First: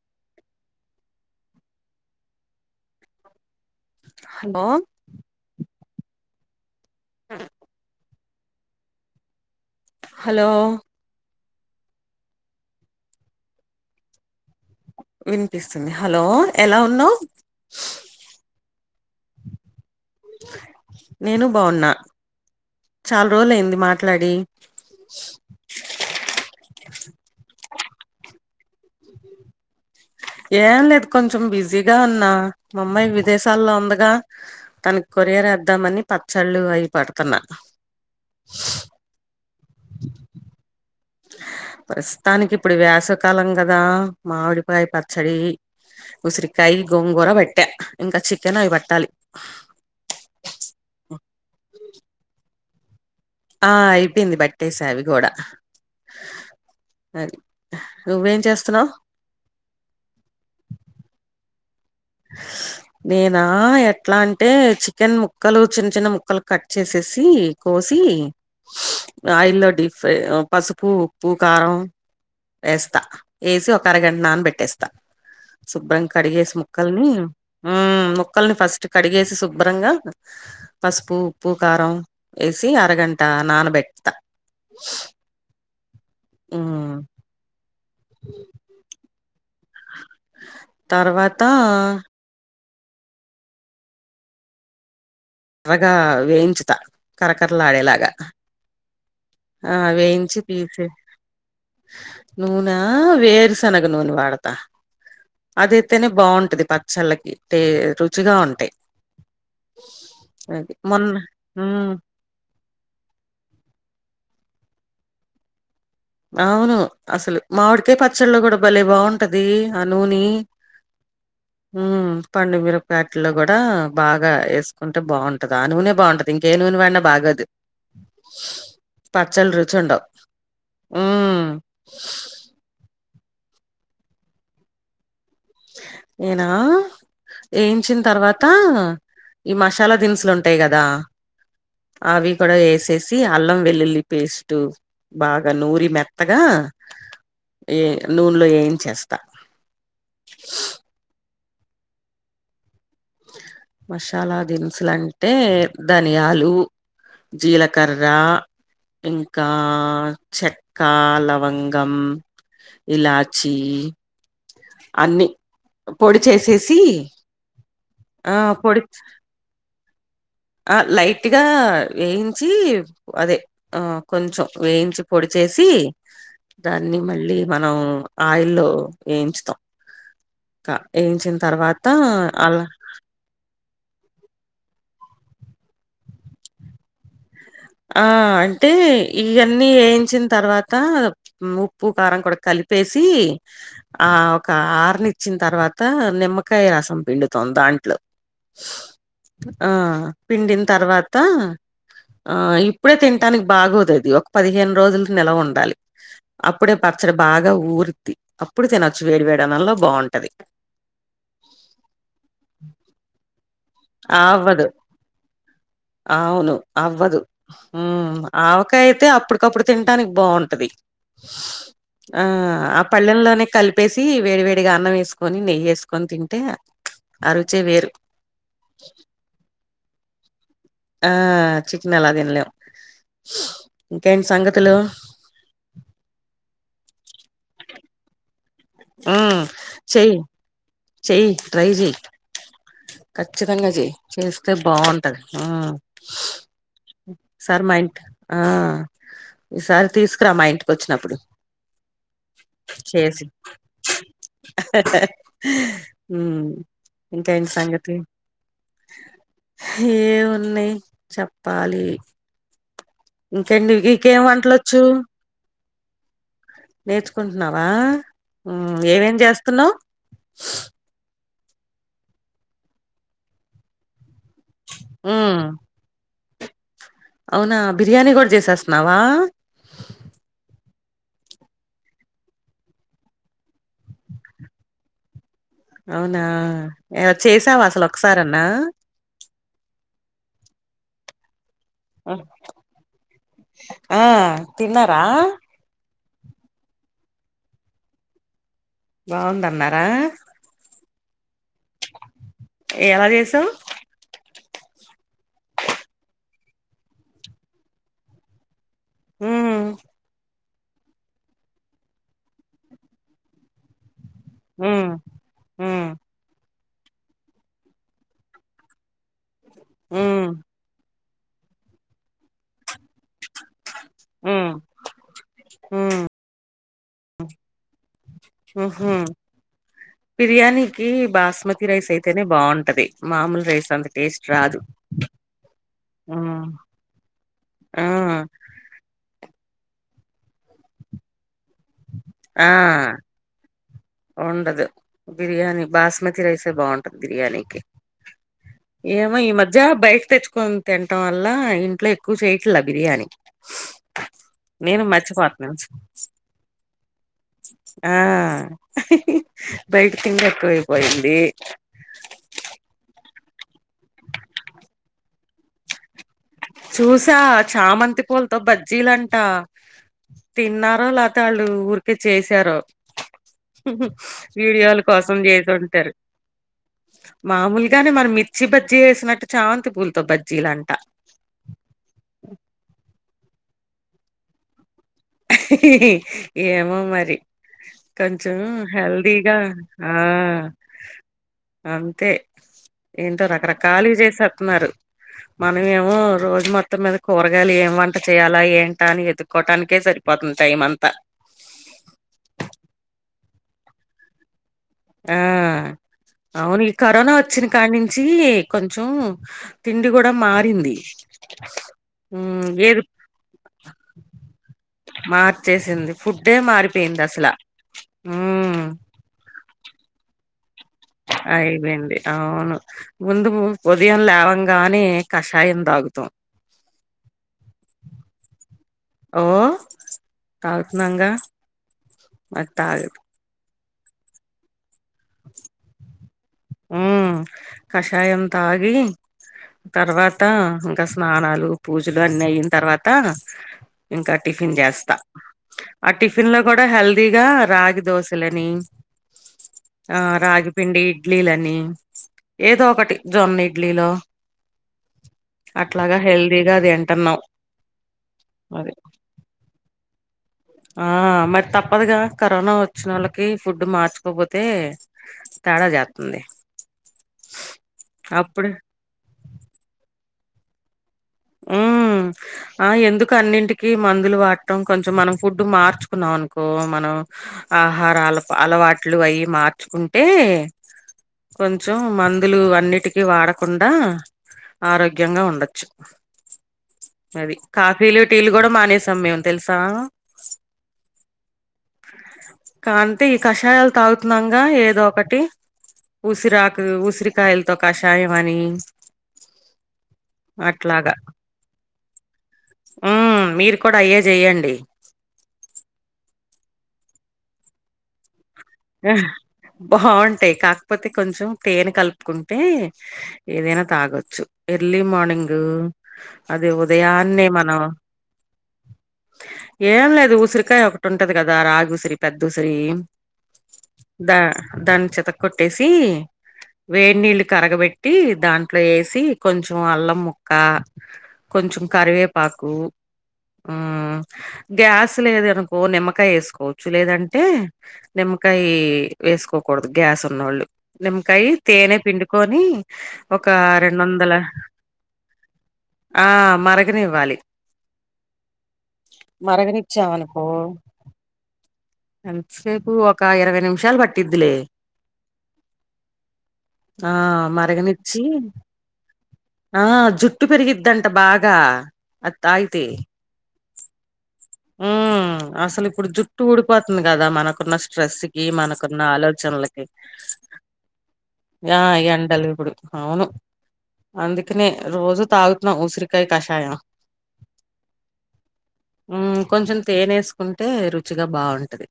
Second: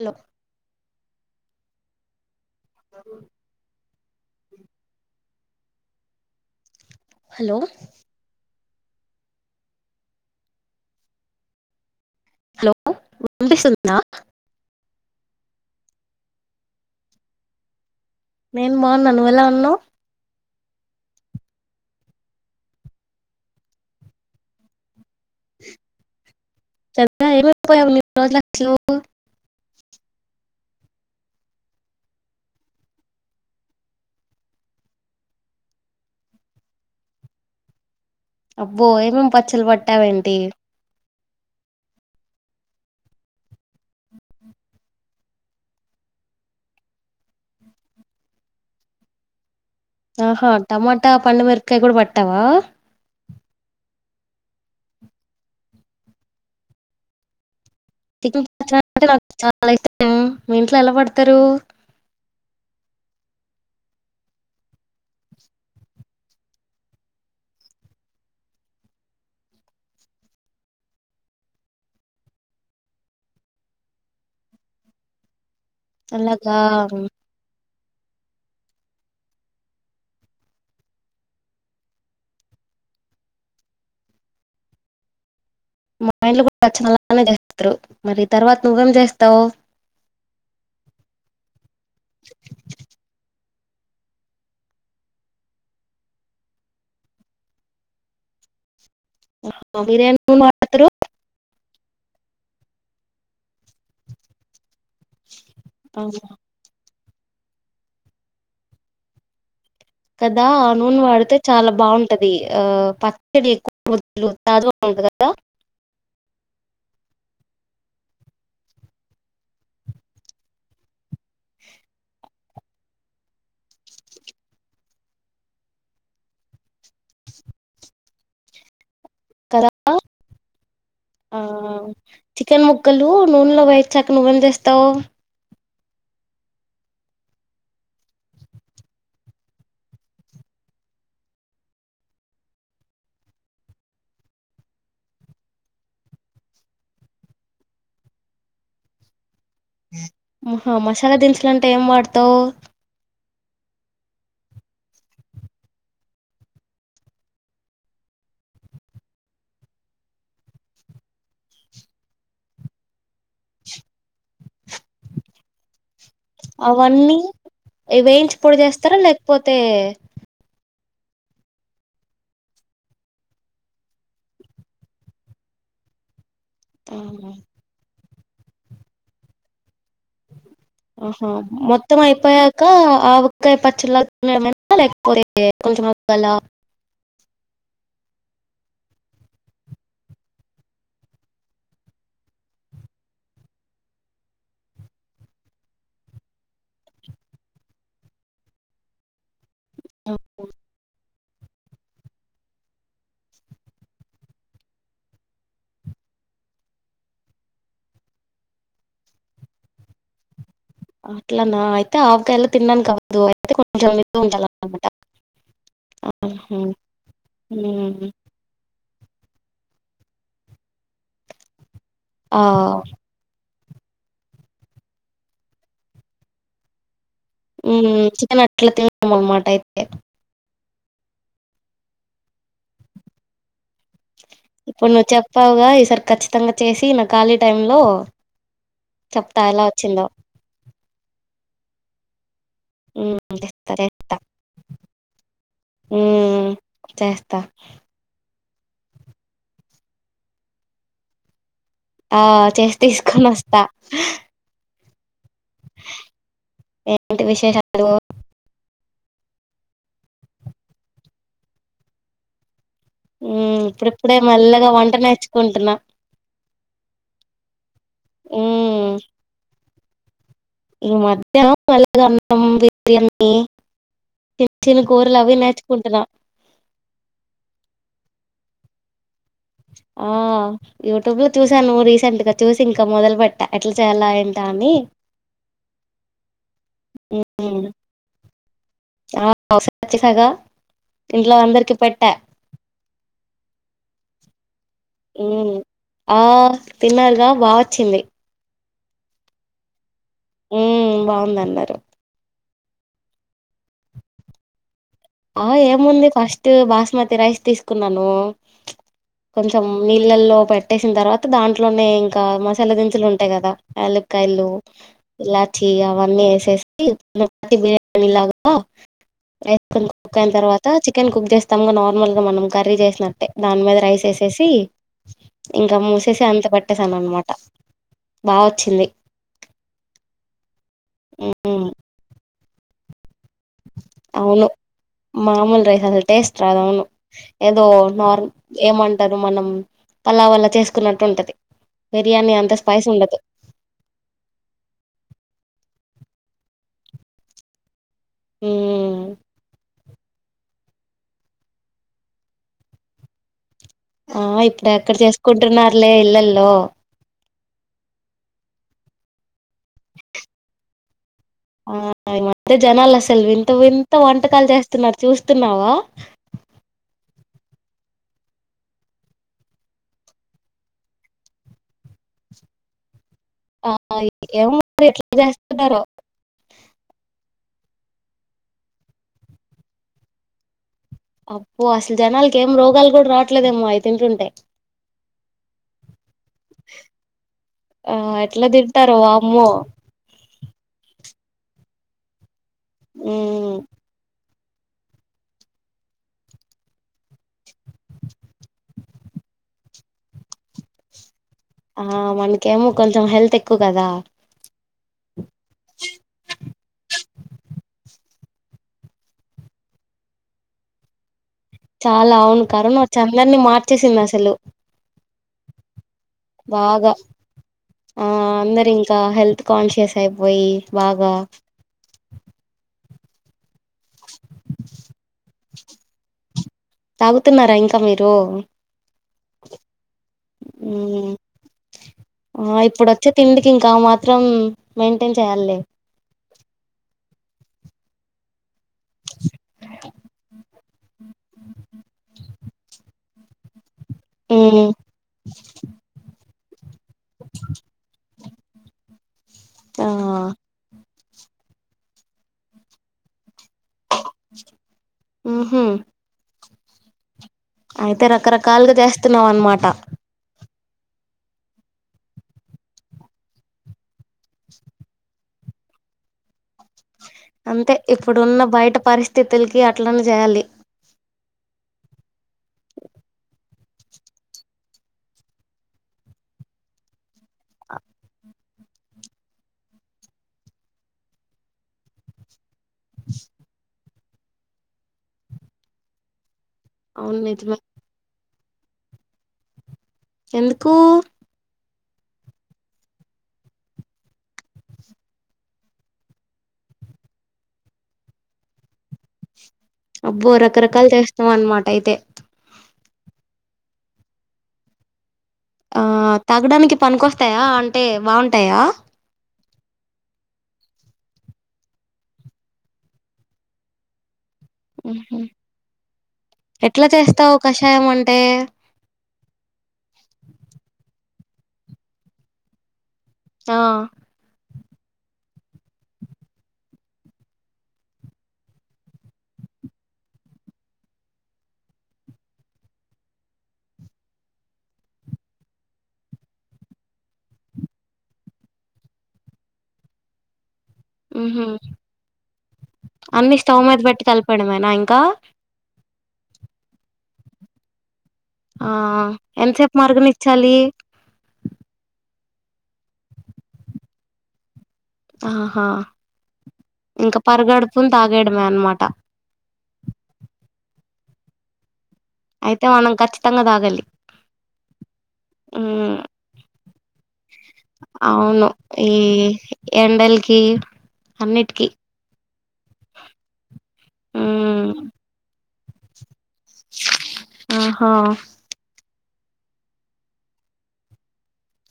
Hello జరు hello hello hello hello విన్నీపిస్తుందా వినిపిస్తుంది హలో ఎలా ఉన్నావ్ నేను బాగున్నా నువ్వు ఎలా ఉన్నావు నేను బావున్నా చాలా రోజులుయింది మాట్లాడి ఏం అయ్యిపోయావు ఇన్ని రోజులు ఏం లేదు కొంచెం బిజీగా ఉన్నా మా అమ్మాయి విదేశాల్లో ఉందిగా తనకి కో కొరియర్ వేద్దామని పచ్చళ్ళు అయి పడుతున్నా అబ్బో ఏమేం పచ్చలు పట్టావేంటి ప్రస్తుతానికి ఇప్పుడు వేసకాలం కదా మామిడికాయ పచ్చడి ఉసిరికాయ గోంగూర బట్ట ఇంకా చికెన్ అవి పట్టాలి ఆహా టమాటా పండుమిరపకాయ కూడా పట్టవా ఆ అయిపోయింది బట్టేసేవి కూడాడ అది నువ్వేం చికెన్ చేస్తున్నావు పచ్చడి నాకు చాలా ఇష్టం మీ ఇంట్లో ఎలా పడతారు [inaudible] నేనా ఎట్లా అంటే చికెన్ ముక్కలు చిన్న చిన్న ముక్కలు కట్ చేసేసి కో పోసి అల్లో డిఫ పసుపు ఉప్పు కారం వేస్తా వేసి ఒక అరగంట నాన్న పెట్టేస్తా శుభ్రం కడిగేసి అలాగా ముక్కల్ని ఉ మొక్కల్ని ఫస్ట్ కడిగేసి శుభ్రంగా పసుపు ఉప్పు కారం వేసి అరగంట అంతా నన్ బెట్త మా ఇంలు కూడా చ్చినలానే చేస్తారు మరి తర్వాత నువ్వేం చేస్తావు తర్వాత ఎర్రగా వేయించుత కరకర్రలా ఆడేలాగా ఆ మీరేం వేయించి నూనె వాడతారు తీసి నూనె వేరుశనగ నూనె వాడతా అదయితేనే బాగుంటది ప చల్లకి రుచిగా ఉంటేయి కదా ఆ నూనె వాడితే చాలా బాగుంటది ఆ పచ్చడి ఎక్కువ నాదు బాగుంది కదా అవును అసలు మావిడికే పచ్చళ్ళు కూడా భలే బాగుంటది ఆ నూనె [inaudible] ఆ పండు మీరు ప్యాటలో కూడా బాగా వేసుకుంటే బాగుంటది ఆ నూనె బాగుంటది ఇంకే న ఏ నుని భగదు పచ్చలు కదా రుచి ఉండవు ఆ ఉమ్ చికెన్ ముక్కలు నూనెలో వయచ్చాక నువ్వెం చేస్తావు నేనా వేయించిన తర్వాత ఈ మసాలా దినుసులు ఉంటాయి కదా అవి కూడా వేసేసి అల్లం వెల్లుల్లి పేస్ట్ బాగా నూరి మెత్తగా ఏ నూనలో ఏయించేస్తా హా మసాలా దినుసులు అంటే ఏం వాడతావ్ మసాలా దిన్సులంటే ధనియాలు జీలకర్ర ఇంకా చెక్క లవంగం ఇలాచ్చి అన్ని పొడి చేసేసి ఇ వేయించి పొడి చేస్తారా లేకపోతే ఆ లైట్గా వేయించి అదే ఆ కొంచెం వేయించి పొడిచేసి ఆ దాన్ని మళ్ళీ మనం ఆయిల్లో ఏయించుతం. ఆహా మొత్తం అయిపోయాక అలా ఆవక్కాయ్ [unintelligible] ఆ అంటే ఇయన్నీ ఏయించిన్ తర్వాత ఉప్పు, కారం కుడ కలి పేసి ఆ ఒక ఆరనిచ్చిన్ తర్వాత నిమ్మకాయ్ రసం పిండు తొందా దాంట్లో ఆ పిండిన్ తర్వాతా ఆ ఇప్పుడే తిన్టానికి బాగోదది ఒక పదిహేన్ రోజుల్ నెల ఉండాలి. అప్పుడే పచ్చడి బాగా ఊరిద్ది. అప్పుడు తినొచ్చు వేడి వేడి అన్నంలో బాగుంటది. అట్లనా అయితే ఆవకాయలా తినడానికి అవ్వదు అయితే కొంచం నిల్వ ఉంచాల్ అవ్వదు. అన్నమాట. అవును అవ్వదు. మ్ ఆవకాయ్ అయితే అప్పుటికప్పుడు తిన్టానికి బాగుంటది. ఆ ఆ పల్లెంలోనే కల్ పేసి వేడి వేడిగా అన్నం ఏస్కొని నెయ్యి ఏస్కొని తింటే ఆ రుచే వేరు మ్ చికెన్ అట్ల తింటాము అన్నమాట అయితే ఆ చికెన్ అలా తిన్లేం. ఇప్పుడు నువ్ చెప్పావుగా ఈసారి ఖచ్చితంగా చేసి నా ఖాళీ టైమ్లో మ్ చెయ్ చెయ్ ట్రై చెయ్ ఉమ్ ఖచ్చితంగ తెస్తా చే చెయ్ చేస్తే బాగుంటది. మ్ ఉమ్ చేస్తా సరే మా ఇం ఆ ఈ సారి తీస్కురా మా ఇంటిక్ వచ్చినప్పుడు ఆ చేసి తీస్కోనొస్తా. మ్ ఏంటి ఇంకా ఏం విశేషాలు సంగతి ఏమున్నయి చెప్పాలి. మ్ ఇంకేంటి ఇప్పుడిప్పుడే నీకేం మెల్లగా వంటలొచ్చు వంట నేర్చుకుంటున్నా నేర్చుకుంటున్నావా ఉమ్ ఏమేం చేస్తున్నావ్ ఈ మధ్యా [inaudible] అన్నం బిర్యానీ చిన్న చిన్న కూరల్ అవి ఉమ్ నేర్చుకుంటున్నా. అవునా బిర్యానీ గుడ చేసేస్తున్నావా ఆ యూట్యూబ్లో చూసాను రీసెంట్గ చూసి ఇంకా మొదలుపెట్ట ఎట్లా చేయాలా ఏంట అని అవునా ఏ ఉమ్ చేసావా అసల్ ఒకసారన్నా ఆ [unintelligible] ఇంట్లో అందర్ ఆ తిన్నరా ఉమ్ ఆ తిన్నరుగా బాగొచ్చింది. బాగుందన్నారా మ్ బాగుందన్నారు. ఎలా చేసావ్ ఆ ఏముంది ఫస్ట్ బాస్మతి రైస్ తీస్కున్నాను. కొంచెం ఉమ్ నీళ్ళల్లో పెట్ పెట్టేసిన్ తర్వాత దాంట్లోనే ఇంకా మసాలా దినుసులు ఉంటాయి కదా కాయలు ఉమ్ ఇలాచి ఉమ్ అవన్నీ ఏసేస్ బిర్యానీ లాగా ఉమ్ [unintelligible] చికెన్ కుక్ చేస్తాం నార్మల్గా మనం కర్రీ చేస్ ట్లాంటే దాన్ మీద రైస్ ఏసేసి ఉమ్ ఇంకా ఉమ్ మూసేసి అంత పట్ ట్టేసాను అన్నమాట. మ్ హ్ బిర్యానీకి ఉమ్, బాస్మతి రైస్ అయితేనే బాగుంటది. మామూల్ రైస్ అంత టేస్ట్ రాదు. మామూల్ రైస్ అసల్ టేస్ట్ హ్మ్ రాద్ అవును ఏదో ఆ నార్ ఏమంటరు మనం పలావల చేస్కున్నట్టుంటది బిర్యానీ ఆ అంత స్పైస్ ఉండదు. ఉండదు. బిర్యానీ బాస్మతి రైసే బాగుంటది బిర్యానీకి ఉమ్ ఏమో ఈ మధ్య బయ తెచ్చుకొని తినటం వల్లా ఇంట్లో ఎక్కువ చేయ్యట్లా బిర్యానీ. ఆ ఇప్పుడు నేను ఎక్కడ మర్చిపోతున్నాను చేసుకుంటున్నారులే ఇళ్లల్లో. ఆ బయట తిండె ఎక్కువైపోయింది. ఆ ఈ మధ్య జనాలు అసలు వింత వింత వంటకాలు చేస్తున్నారు చూస్తున్నావా. చూసా చామంతి పూలతో బజ్జీలంటా. తిన్నారో లేపోతే వాళ్ళు ఊరికే చేసారో. ఆ ఏమో వీడియోల మరి ఎట్లా కోసం చేస్తున్నారో చేసుంటరు. మామూలుగానే మన మిర్చి బజ్జీ ఎసినట్టు చామంతి పూలతో బజ్జీలు అంటా. అబ్బో అసలు జనాలకి ఏం రోగాలు కూడా రావట్లేదేమో అవి తింటుంటే. ఏమో మరి. ఆ కొంచెం ఎట్లా తింటారో హెల్దీగా వామ్మో ఆ అంతే ఏంటో ఉమ్ రకరకాలు చేసేతున్నారు. మనమేమో రోజు మొత్తం మీద కూరగాయలు ఏం వంట చేయాలా ఏంటా అని ఎతుకోవటానికి కేసరిపోతుంది టైమ్ అంతా. ప్పు కదా ఆ అవును ఈ కరోనా వచ్చినా కాడ్నించి కొంచెం తిండి కూడా మారింది. చాలా అవును మ్ కరోనా ఏది వచ్చి అందరినీ మార్చేసింది అసలు. చేసింది. బాగా ఆ మ్ అందరు ఇంకా హెల్త్ కాన్షియస్ అయిపోయి బాగా అయిపోయింది అవును ముందు [inaudible] ఉదయం లేవంగానే కషాయం తాగుతాం. తాగుతున్నారా ఇంకా మీరు. ఓ తాగుతున్నాంగా. ఉమ్ అది ఆ తాగ ఇప్పుడు వచ్చే తిండికి ఇంకా మాత్రం మెయింటైన్ చేయాల్లే. ఉ కషాయం తా గి తర్వాత ఇంకా స్నానాలు పూజలు అన్ని అయింన్ తర్వాత ఇంకా టిఫిన్ ఉమ్ చేస్తా. ఆ టిఫిన్ లో కూడా హెల్దీగా రాగి దోశ లని ఆ రాగిపిండి ఇడ్లీలని ఏదో ఒకటి. జొన్న ఇడ్లీలో ఉహు అట్లాగా హెల్దీగా తింటున్నాం. అయితే అది రకరకాలుగా చేస్తున్నావు అన్నమాట. ఆ మరి తప్పదుగా కరోనా వచ్చినోళ్ళకి ఫుడ్ మార్చుకోపోతే తేడా జాత్తుంది. అంతే ఇప్పుడున్నా బయట పరిస్థితులకి అట్లనే చేయాలి. హ్ హ్ ఆ ఎందుకు అన్నింటికి మందులు వాడటం కొంచెం మనం ఫుడ్డు మార్చుకున్నాం అనుకో మనం ఆహారాలు అలవాట్లు అయి మార్చుకుంటే కొంచెం మందులు అన్నిటికీ వాడకుండా ఆరోగ్యంగా ఉండొచ్చు. అవును అది నిజమే కాఫీలు, టీలు కూడా మానేసాం మేం తెలుసా. ఎందుకు? కాంటే ఈ కషాయాలు తాగుతున్నాంగా ఏదో ఒకటి. ఉసిరాకు ఉసిరికాయలతో కషాయం అనీ అబ్బో రకరకాలు చేస్తున్నావు అన్నమాట అయితే. ఉ మీరు కూడా అయ్యే చెయ్యండి. ఆ తగాడానికి పనికికొస్తాయా అంటే బావుం హ బావుంటయి కాకపోతే కొంచెం తేనె కలుపుకుంటే ఏదైనా తాగొచ్చు. ఎర్లీ ఉహు మార్నింగ్ అది ఎట్లా ఉదయాన్నే చేస్తావు మనం కషాయం అంటే ఏం లేదు ఉసిరికాయ ఒకటి ఉంటది కదా రాగి ఉసిరి పెద్ద ఉసిరి ఆ దాని చెత కొట్టేసి వేడి నీళ్ళు కరగబెట్టి దాంట్లో వేసి కొంచెం అల్లం ముక్క కొంచం కరివేపాకు ఆ గ్యాస్ లేదు అనుకో నిమ్మకాయ వేసుకోవచ్చు లేదంటే నిమ్మకాయ వేసుకోకూడదు గ్యాస్ ఉన్నవాళ్ళు నిమకాయ ఉహు తేనె పిండుకని ఒక అన్ని స్టవ్ రెండు మీద పెట్టి వందల కలిపేయడమేనా ఇంకా ఆ మార్గనివ్వాలి ఆ ఎంతసేపు మార్గనిచ్చావ్ అనుకో మరగనిచ్చాలి ఎంతసేపు ఒక ఇరవై నిమిషాలు పట్టిద్లే ఆహా ఆ ఇంకా పరగడుపున మరగనిచ్చి తాగడమే అనమాట ఆ జుట్టు పెరిగిద్దంట బాగా అయితే మనం ఖచ్చితంగా తాగలి ఆ అసలు ఇప్పుడు ఉమ్ జుట్టు ఊడిపోతుంది కదా మనకు న్న స్ట్రెస్ కి అవును మనకున్న ఈ ఆలోచనలకి ఎండలకి ఆ అన్నిటికి ఇగా ఎండలు ఇప్పుడు అవును అందుకనే ఉమ్ రోజు తాగుతున్నాం ఉసిరికాయ కషాయం ఆహో కొంచెం తేనేసుకుంటే రుచిగా బాగుంటది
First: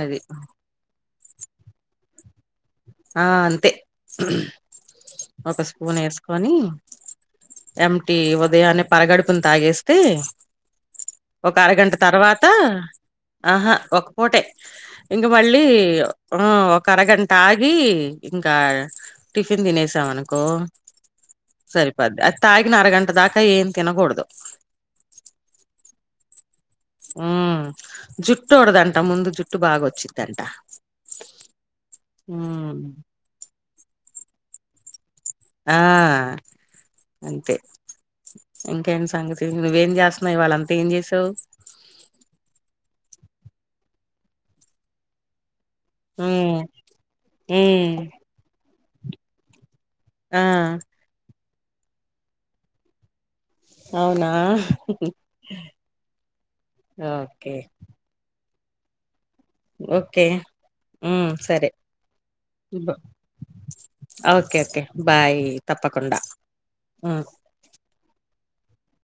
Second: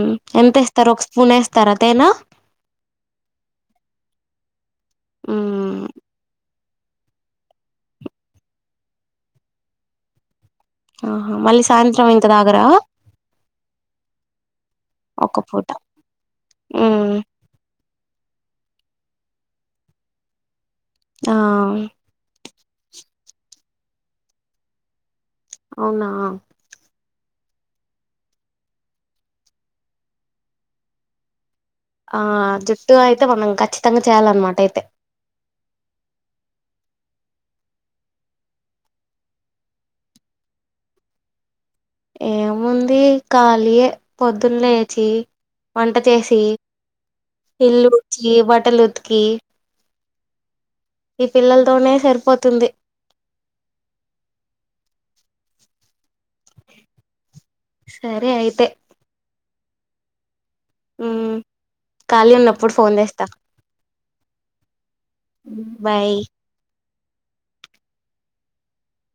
అది ఎంతేస్తారు ఒక స్పూన్ వేస్తారా తేన ఆ అంతే ఒక ఉమ్ స్పూన్ వేసుకొని ఎమిటి ఉదయానే పరగడుపును తాగేస్తే ఆహా ఒక మళ్ళీ అరగంట సాయంత్రం ఇంక తర్వాత తాగరా ఆహా ఒక పూటే ఇంక ఒక్క మళ్ళీ పూట ఆ ఒక ఉమ్ అరగంట అగ్గి ఇంకా టిఫిన్ తినేసాం అనుకో ఆ సరిపోద్ది అది తాగిన అరగంట దగా ఏం తినకూడదు అవునా హ జుట్టు ఊడదంట ముందు జుట్టు బాగా వచ్చిద్దంట ఆ ఉమ్ జుట్టు అయితే మనం ఖచ్చితంగా చేయాలన్నమాట అయితే ఆ అంతే ఇంకేంటి సంగతి నువ్వేం చేస్తున్నావు ఇవాళ్ళంతా ఏం చేసావ్ ఏముంది ఖాళీయే పొద్దున్న లేచి వంట చేసి ఉమ్ ఇల్లు ఉమ్ ఊడ్చి బట్టలు ఉతికి ఈ మ్మ్ పిల్లలతోనే సరిపోతుంది అవునా ఓకే సరే అయితే ఓకే ఉమ్ మ్మ్ సరే ఖాళీ ఉన్నప్పుడు ఫోన్ చేస్తా ఓకే ఓకే బాయ్ బాయ్ తప్పకుండా